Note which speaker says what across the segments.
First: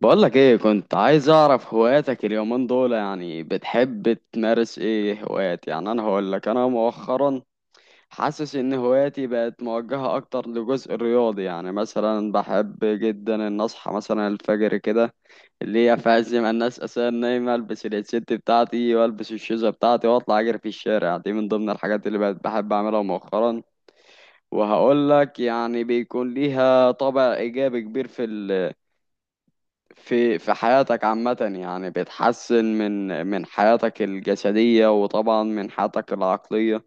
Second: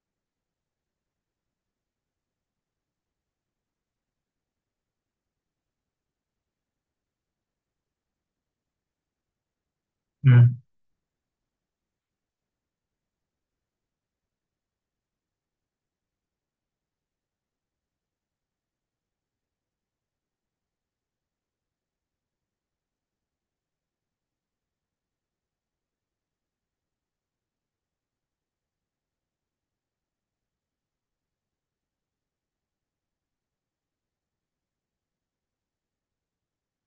Speaker 1: بقولك ايه، كنت عايز اعرف هواياتك اليومين دول. يعني بتحب تمارس ايه هوايات؟ يعني انا هقولك، انا مؤخرا حاسس ان هواياتي بقت موجهة اكتر
Speaker 2: امم
Speaker 1: لجزء الرياضي. يعني مثلا بحب جدا ان اصحى مثلا الفجر كده، اللي هي في عز ما الناس اساسا نايمة، البس الست بتاعتي والبس الشوزة بتاعتي واطلع اجري في الشارع. دي من ضمن الحاجات اللي بقت بحب اعملها مؤخرا. وهقول لك يعني بيكون ليها طابع ايجابي كبير في حياتك عامة. يعني بتحسن من حياتك الجسدية وطبعا من حياتك العقلية.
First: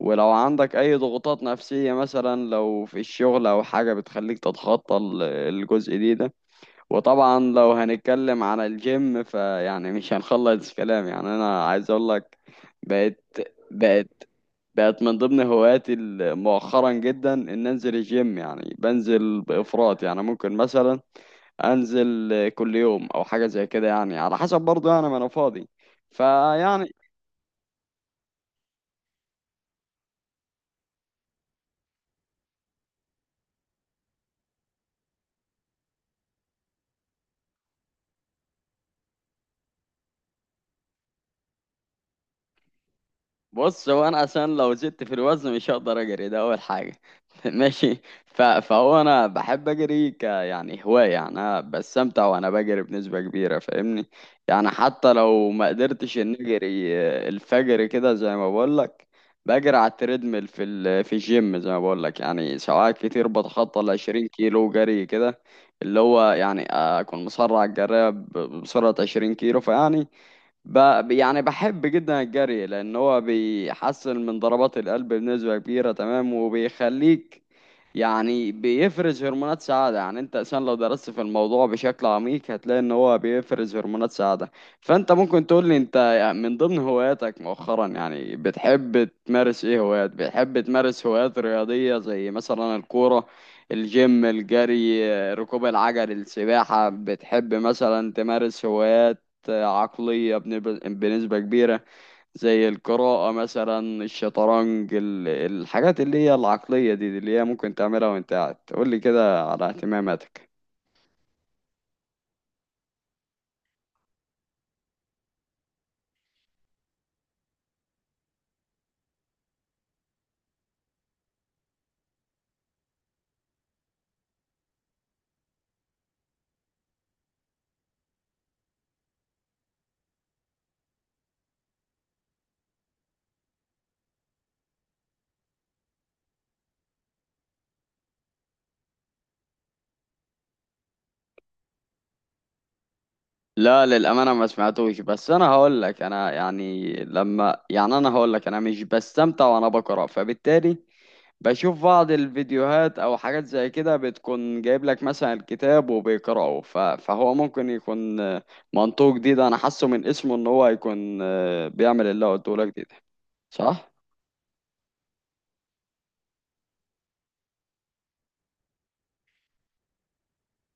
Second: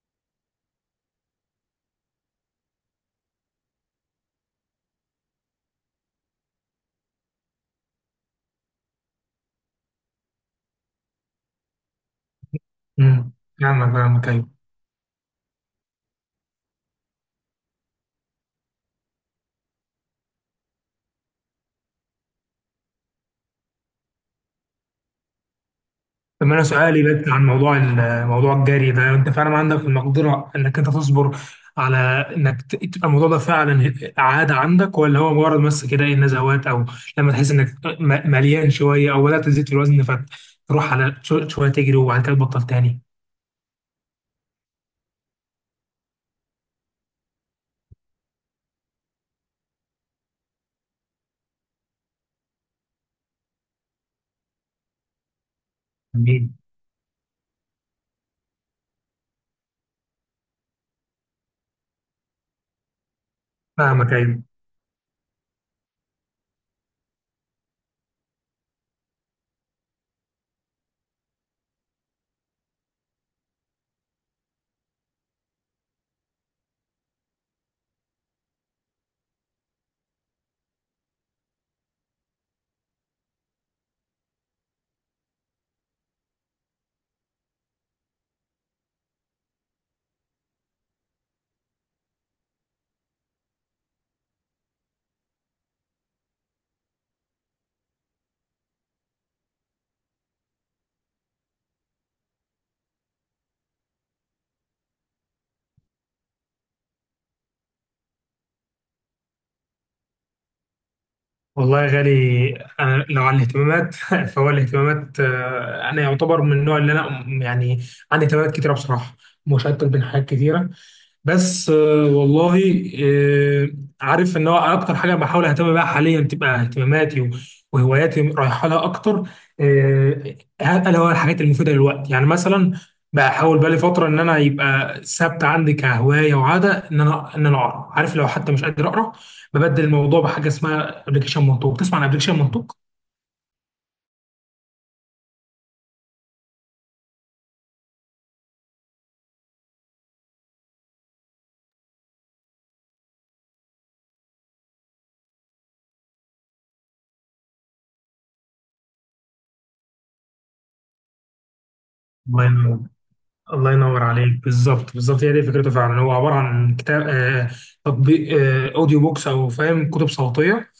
Speaker 1: ولو عندك أي ضغوطات نفسية، مثلا لو في الشغل أو حاجة، بتخليك تتخطى الجزء دي ده. وطبعا لو هنتكلم عن الجيم، فيعني مش هنخلص كلام. يعني أنا عايز أقول لك، بقت
Speaker 2: امم فاهمك
Speaker 1: بقت
Speaker 2: فاهمك، ايوه.
Speaker 1: بقت من ضمن هواياتي مؤخرا جدا إن أنزل الجيم. يعني بنزل بإفراط، يعني ممكن مثلا انزل كل يوم او حاجه زي كده، يعني على حسب برضه، يعني ما انا فاضي.
Speaker 2: طب انا
Speaker 1: فيعني
Speaker 2: سؤالي بس عن موضوع موضوع الجري ده. انت فعلا عندك المقدره انك انت تصبر على انك تبقى الموضوع ده فعلا عاده عندك، ولا هو مجرد بس كده ايه، نزوات، او لما تحس انك مليان شويه او بدات تزيد في الوزن فتروح على شويه تجري وبعد كده تبطل تاني؟
Speaker 1: بص، هو انا عشان لو زدت في الوزن مش هقدر اجري. ده اول حاجه. ماشي. فهو انا بحب اجري يعني هوايه، يعني انا بستمتع وانا بجري بنسبه كبيره، فاهمني؟ يعني حتى لو ما قدرتش ان
Speaker 2: جميل،
Speaker 1: اجري الفجر كده زي ما بقول لك، بجري على التريدميل في الجيم زي ما بقول لك. يعني ساعات كتير بتخطى ال
Speaker 2: فاهمك،
Speaker 1: 20
Speaker 2: ايوه.
Speaker 1: كيلو جري كده، اللي هو يعني اكون مسرع الجري بسرعه 20 كيلو. فيعني ب... يعني بحب جدا الجري لان هو بيحسن من ضربات القلب بنسبة كبيرة، تمام؟ وبيخليك يعني بيفرز هرمونات سعادة. يعني انت عشان لو درست في الموضوع بشكل عميق هتلاقي ان هو بيفرز هرمونات سعادة. فانت ممكن تقول لي، انت من ضمن هواياتك مؤخرا يعني بتحب تمارس ايه هوايات؟ بتحب تمارس هوايات رياضية زي مثلا الكورة، الجيم، الجري، ركوب العجل، السباحة؟ بتحب مثلا تمارس هوايات عقلية بنسبة كبيرة زي القراءة مثلا، الشطرنج، الحاجات اللي هي العقلية دي، دي اللي هي ممكن تعملها وانت قاعد؟ قول لي كده على اهتماماتك.
Speaker 2: والله يا غالي، أنا لو عن الاهتمامات فهو الاهتمامات، آه، أنا يعتبر من النوع اللي أنا يعني عندي اهتمامات كتيرة بصراحة، مشتت بين حاجات كتيرة. بس آه، والله آه، عارف إن هو أكتر حاجة بحاول أهتم بيها حاليا تبقى اهتماماتي وهواياتي رايحة لها أكتر. آه، ألا هو الحاجات المفيدة للوقت. يعني مثلا بحاول بقالي فترة إن أنا يبقى ثابتة عندي كهواية وعادة إن أنا إن أنا أقرأ. عارف، لو حتى مش قادر أقرأ ببدل الموضوع بحاجه اسمها ابلكيشن منطوق. تسمع عن ابلكيشن منطوق؟
Speaker 1: لا، للأمانة ما سمعتوش. بس أنا هقول لك، أنا يعني لما، يعني أنا هقول لك، أنا مش بستمتع وأنا بقرأ، فبالتالي بشوف بعض الفيديوهات او حاجات زي كده بتكون جايب لك مثلا الكتاب وبيقرأه. فهو ممكن يكون منطوق جديد. انا حاسه من اسمه ان هو هيكون بيعمل اللي هو
Speaker 2: الله
Speaker 1: قلته لك
Speaker 2: ينور،
Speaker 1: جديد.
Speaker 2: الله
Speaker 1: صح.
Speaker 2: ينور عليك. بالظبط، بالظبط، هي دي فكرته فعلا. هو عباره عن كتاب، آه، تطبيق، آه، اوديو بوكس، او فاهم، كتب صوتيه.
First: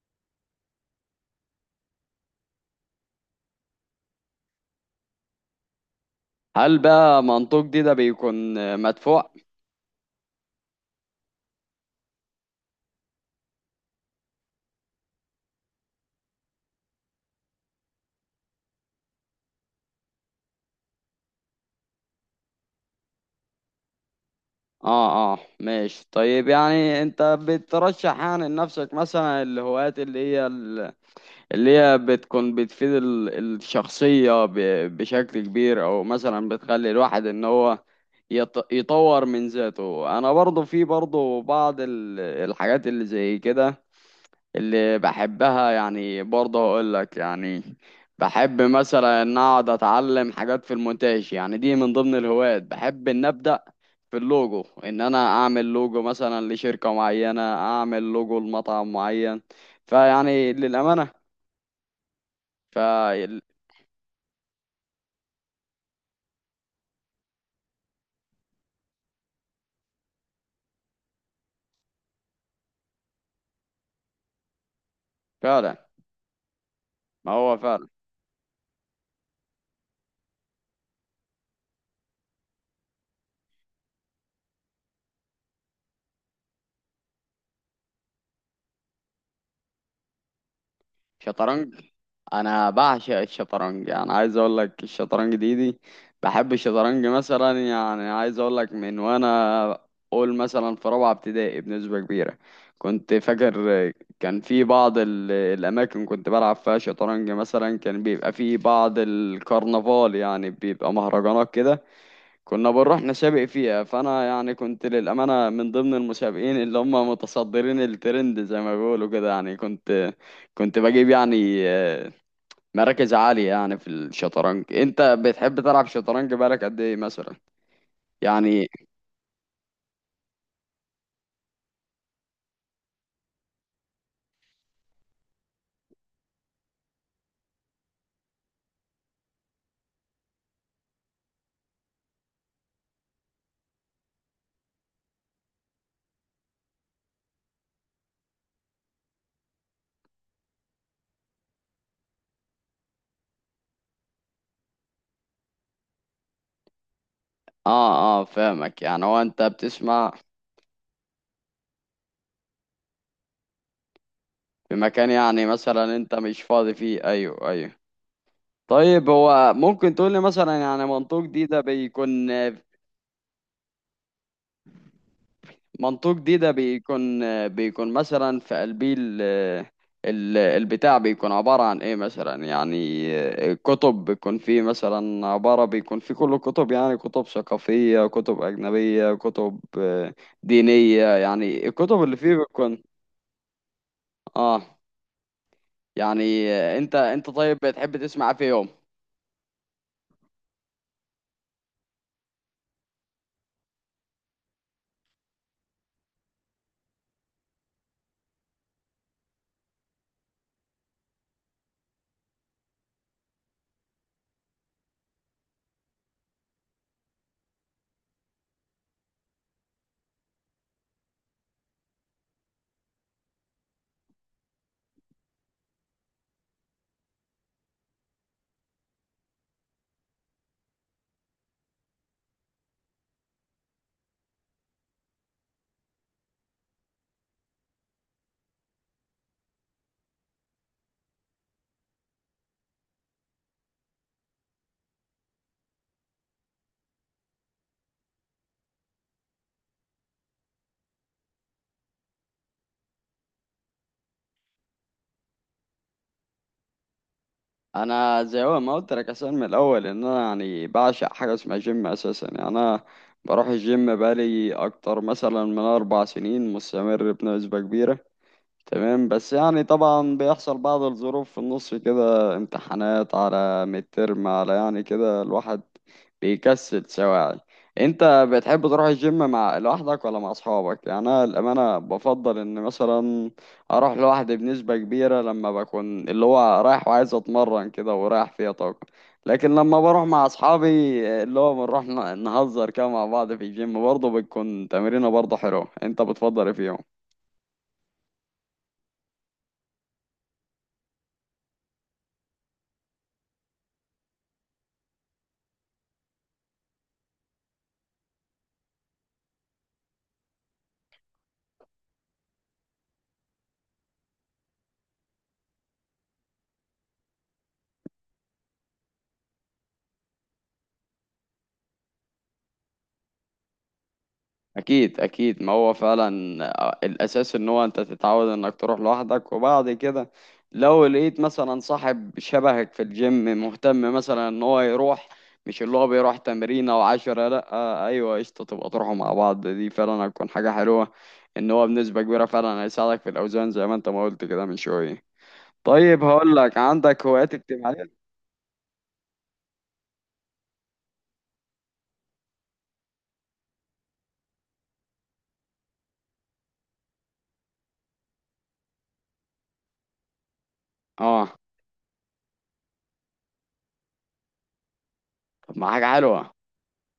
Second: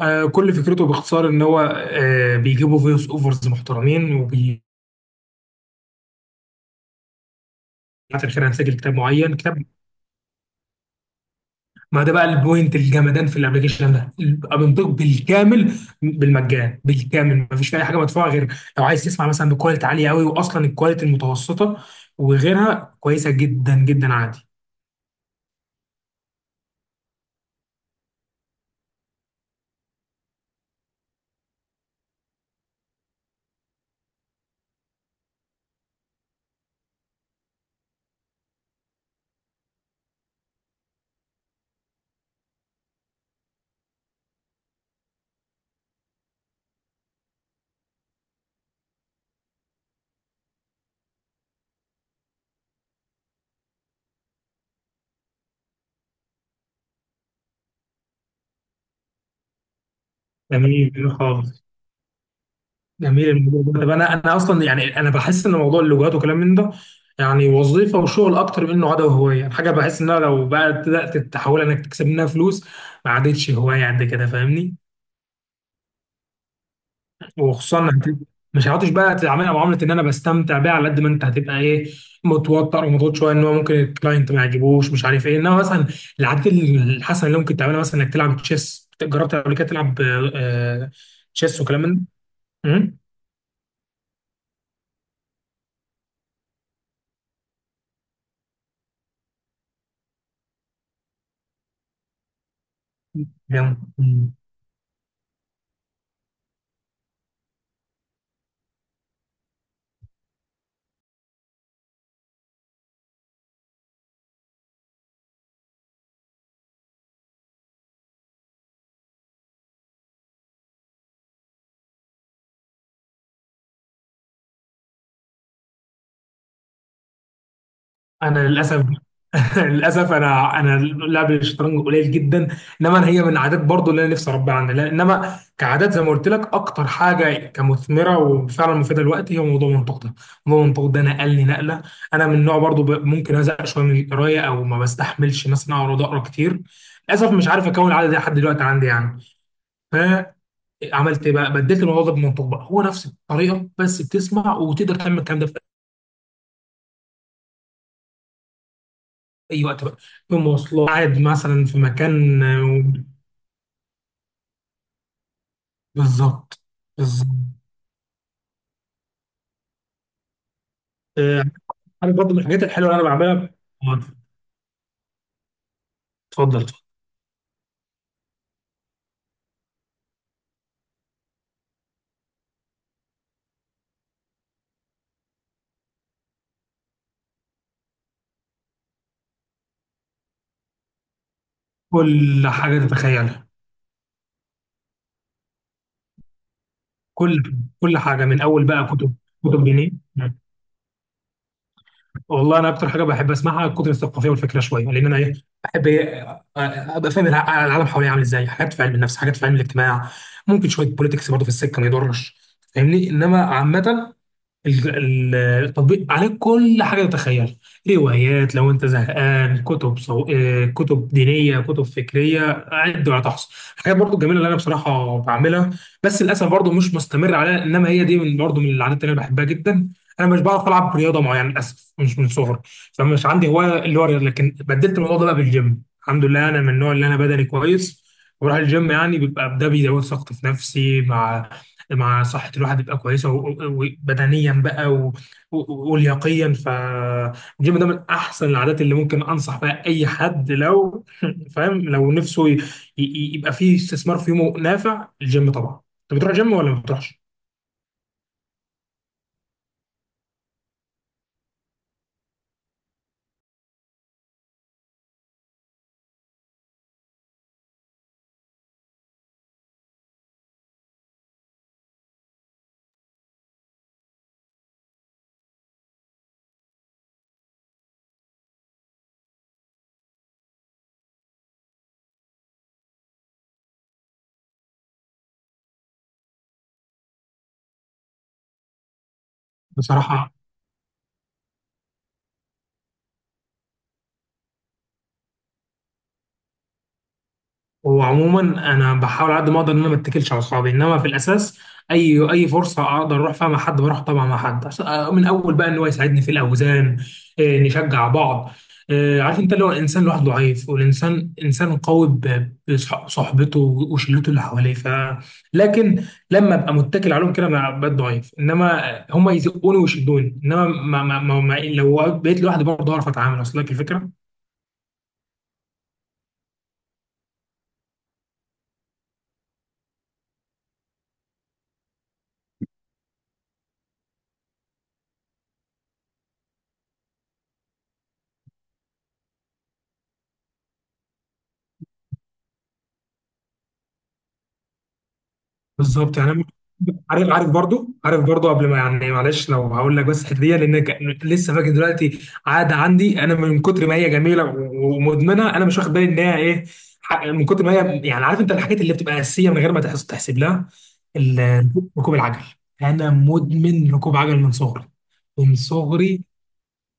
Speaker 2: آه، كل فكرته باختصار ان هو آه بيجيبوا فويس اوفرز محترمين وبي
Speaker 1: هل بقى منطوق دي ده
Speaker 2: بعد الخير
Speaker 1: بيكون
Speaker 2: هنسجل كتاب
Speaker 1: مدفوع؟
Speaker 2: معين. كتاب، ما ده بقى البوينت الجمدان في الابلكيشن ده. بيبقى بينطق بالكامل بالمجان، بالكامل ما فيش فيه اي حاجه مدفوعه، غير لو عايز تسمع مثلا بكواليتي عاليه قوي، واصلا الكواليتي المتوسطه وغيرها كويسه جدا جدا عادي.
Speaker 1: اه اه ماشي. طيب يعني انت بترشح يعني لنفسك مثلا الهوايات اللي هي بتكون بتفيد الشخصية بشكل كبير، أو مثلا بتخلي الواحد إن هو يطور من ذاته؟ أنا برضو في برضو بعض الحاجات اللي زي كده اللي بحبها. يعني برضو أقولك، يعني بحب مثلا إن أقعد أتعلم حاجات في المونتاج. يعني دي من ضمن الهوايات، بحب إن أبدأ في اللوجو، إن أنا أعمل لوجو مثلا لشركة معينة، أعمل لوجو لمطعم معين. فيعني
Speaker 2: جميل،
Speaker 1: للأمانة
Speaker 2: جميل خالص، جميل
Speaker 1: فعل
Speaker 2: الموضوع ده. طب انا اصلا يعني انا بحس ان موضوع اللغات وكلام من ده يعني وظيفه وشغل اكتر من انه عاده وهوايه. يعني حاجه بحس انها لو بقى بدات تحاول انك تكسب منها فلوس ما عادتش هوايه قد كده، فاهمني؟
Speaker 1: فعلا، ما هو فعلا
Speaker 2: وخصوصا مش هتعرفش بقى تعاملها معامله ان انا بستمتع بيها على قد ما انت هتبقى ايه، متوتر ومضغوط شويه ان هو ممكن الكلاينت ما يعجبوش، مش عارف ايه. انما مثلا العادات الحسنه اللي ممكن تعملها مثلا انك تلعب تشيس. جربت قبل كده تلعب آه، آه، تشيس
Speaker 1: شطرنج.
Speaker 2: وكلام من ده؟
Speaker 1: انا
Speaker 2: مم؟
Speaker 1: بعشق الشطرنج، يعني عايز اقول لك الشطرنج دي دي بحب الشطرنج مثلا. يعني عايز اقول لك، من وانا اقول مثلا في رابعه ابتدائي بنسبه كبيره كنت
Speaker 2: جامد.
Speaker 1: فاكر
Speaker 2: مم.
Speaker 1: كان في بعض الاماكن كنت بلعب فيها شطرنج. مثلا كان بيبقى في بعض الكرنفال، يعني بيبقى مهرجانات كده، كنا بنروح نسابق فيها. فانا يعني كنت للامانه من ضمن المسابقين اللي هم متصدرين الترند زي ما بيقولوا كده. يعني كنت كنت بجيب يعني مراكز عاليه يعني في الشطرنج. انت بتحب تلعب شطرنج بقالك قد ايه مثلا؟
Speaker 2: انا
Speaker 1: يعني
Speaker 2: للاسف للاسف انا لعب الشطرنج قليل جدا. انما أنا هي من عادات برضو اللي انا نفسي اربيها عندي انما كعادات زي ما قلت لك اكتر حاجه كمثمره وفعلا مفيده دلوقتي هي موضوع المنطق ده. موضوع المنطق ده نقلني نقله. انا من نوع برضو ممكن ازهق شويه من القرايه او ما بستحملش مثلا اقعد اقرا كتير، للاسف مش عارف اكون العاده دي لحد دلوقتي عندي يعني. فعملت ايه بقى؟ بدلت الموضوع ده بالمنطق بقى. هو نفس الطريقه بس بتسمع، وتقدر تعمل الكلام ده في
Speaker 1: اه اه فاهمك. يعني هو انت
Speaker 2: اي وقت بقى،
Speaker 1: بتسمع
Speaker 2: في مواصلات، قاعد مثلا في مكان.
Speaker 1: في مكان، يعني مثلا انت مش
Speaker 2: بالظبط،
Speaker 1: فاضي فيه؟
Speaker 2: بالظبط.
Speaker 1: ايوه ايوه. طيب هو ممكن تقول لي مثلا، يعني
Speaker 2: آه، عارف برضه من الحاجات الحلوه اللي انا بعملها. آه،
Speaker 1: منطوق دي ده
Speaker 2: اتفضل، اتفضل.
Speaker 1: بيكون بيكون مثلا في قلبي البتاع بيكون عبارة عن ايه مثلا؟ يعني كتب، بيكون فيه مثلا عبارة، بيكون فيه كل كتب، يعني كتب ثقافية، كتب أجنبية، كتب دينية؟ يعني الكتب اللي فيه
Speaker 2: كل حاجه
Speaker 1: بيكون.
Speaker 2: تتخيلها.
Speaker 1: اه. يعني انت انت
Speaker 2: كل
Speaker 1: طيب
Speaker 2: كل
Speaker 1: بتحب
Speaker 2: حاجه،
Speaker 1: تسمع
Speaker 2: من اول
Speaker 1: فيهم؟
Speaker 2: بقى كتب، كتب دينيه. والله انا اكتر حاجه بحب اسمعها الكتب الثقافيه والفكره شويه، لان انا ايه، بحب ايه آه، آه، ابقى فاهم العالم حواليا عامل ازاي، حاجات في علم النفس، حاجات في علم الاجتماع، ممكن شويه بوليتكس برضه في السكه ما يضرش، فاهمني. انما عامه التطبيق عليه كل حاجه تتخيل: روايات لو انت زهقان، آه، كتب دينيه، كتب فكريه، عد ولا تحصى. حاجات برضو جميله اللي انا بصراحه بعملها، بس للاسف برضو مش مستمر عليها. انما هي دي من برضو من العادات اللي انا بحبها جدا. انا مش بعرف العب رياضه معينه للاسف مش من صغري، فمش عندي هوايه اللي هو الرياضة. لكن بدلت الموضوع ده بقى بالجيم. الحمد لله انا من النوع اللي انا بدني كويس وبروح الجيم، يعني بيبقى ده بيزود ثقتي في نفسي، مع مع صحة الواحد تبقى كويسة وبدنيا بقى ولياقيا. فالجيم ده من أحسن العادات اللي ممكن أنصح بها أي حد لو فاهم، لو نفسه يبقى فيه استثمار في يومه نافع الجيم. طبعا أنت بتروح جيم ولا ما بتروحش؟
Speaker 1: انا زي هو ما قلت لك اصلا من الاول، ان انا يعني بعشق حاجه اسمها جيم اساسا. يعني انا بروح الجيم بقالي اكتر مثلا من 4 سنين مستمر بنسبه كبيره، تمام؟ بس يعني طبعا بيحصل بعض الظروف في النص كده، امتحانات على مترم، على يعني كده الواحد بيكسل سواعي. انت بتحب تروح الجيم لوحدك ولا مع اصحابك؟ يعني انا الامانه بفضل ان مثلا اروح لوحدي بنسبه كبيره لما بكون اللي هو رايح وعايز اتمرن كده ورايح فيها طاقه. لكن لما بروح مع
Speaker 2: بصراحة،
Speaker 1: اصحابي اللي هو بنروح نهزر كده مع بعض في الجيم، برضه بتكون تمرينه برضه حلوه. انت بتفضل ايه فيهم؟
Speaker 2: هو عموما انا بحاول على قد ما اقدر ان انا ما اتكلش على اصحابي، انما في الاساس اي فرصه اقدر اروح فيها مع حد بروح، طبعا مع حد عشان، آه، من اول بقى ان هو يساعدني في الاوزان، آه، نشجع بعض، آه، عارف انت لو الانسان لوحده ضعيف، والانسان انسان قوي ب- بصحبته وشلته اللي حواليه، ف لكن لما ابقى متكل عليهم كده انا بقيت ضعيف. انما هم يزقوني ويشدوني، انما ما لو بقيت لوحدي برضه اعرف اتعامل، اصل لك الفكره.
Speaker 1: اكيد اكيد، ما هو فعلا الاساس ان هو انت تتعود انك تروح لوحدك. وبعد كده لو لقيت مثلا صاحب شبهك في الجيم مهتم مثلا ان هو يروح، مش اللي هو بيروح تمرين او عشرة، لا آه ايوه قشطة، تبقى تروحوا مع بعض. دي فعلا هتكون حاجة حلوة، ان هو بنسبة كبيرة فعلا هيساعدك في الاوزان زي ما انت ما قلت كده من شوية. طيب
Speaker 2: بالظبط، يعني
Speaker 1: هقول
Speaker 2: ممكن،
Speaker 1: لك، عندك
Speaker 2: عارف،
Speaker 1: هوايات
Speaker 2: عارف برضو،
Speaker 1: اجتماعية؟
Speaker 2: عارف برضو، قبل ما يعني معلش لو هقول لك بس الحته دي. لان لسه فاكر دلوقتي عاده عندي انا من كتر ما هي جميله و- ومدمنه انا مش واخد بالي ان هي ايه، من كتر ما هي، يعني عارف انت الحاجات اللي بتبقى اساسيه من غير ما تحسب لها.
Speaker 1: اه.
Speaker 2: ال، ركوب العجل. انا مدمن ركوب عجل من صغري، من
Speaker 1: طب ما حاجة
Speaker 2: صغري.
Speaker 1: حلوة.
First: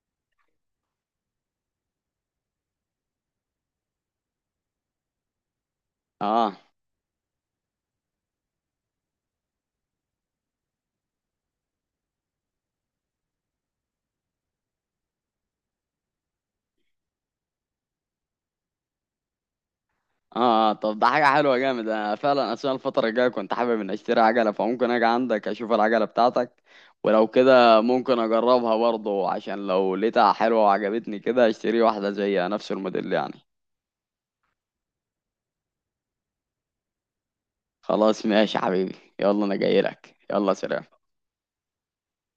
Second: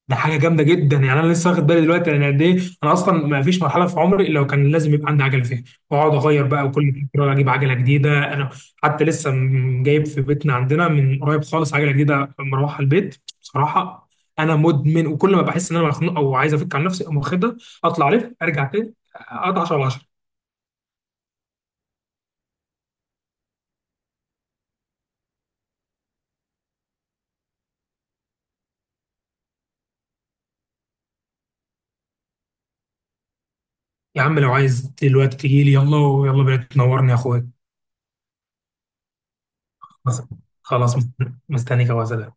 Speaker 2: ده حاجه جامده جدا. يعني انا لسه واخد بالي دلوقتي انا قد ايه، انا اصلا ما فيش مرحله في عمري الا وكان لازم يبقى عندي عجله فيها، واقعد اغير
Speaker 1: اه
Speaker 2: بقى وكل فتره اجيب عجله جديده. انا حتى لسه جايب في بيتنا عندنا من قريب خالص عجله جديده مروحه البيت. بصراحه انا مدمن، وكل ما بحس ان انا مخنوق او عايز افك عن نفسي اقوم واخدها، اطلع الف ارجع تاني اقطع 10 على 10.
Speaker 1: اه طب ده حاجة حلوة جامد. انا فعلا اثناء الفترة الجاية كنت حابب ان اشتري عجلة، فممكن اجي عندك اشوف العجلة بتاعتك، ولو كده ممكن اجربها برضه عشان لو لقيتها حلوة وعجبتني كده اشتري واحدة زيها نفس الموديل يعني.
Speaker 2: يا عم لو عايز دلوقتي تجي لي يلا يلا بينا تنورني يا اخويا.
Speaker 1: خلاص ماشي يا حبيبي، يلا انا جاي لك،
Speaker 2: خلاص،
Speaker 1: يلا سلام.
Speaker 2: خلاص، مستنيك يا وزلاء.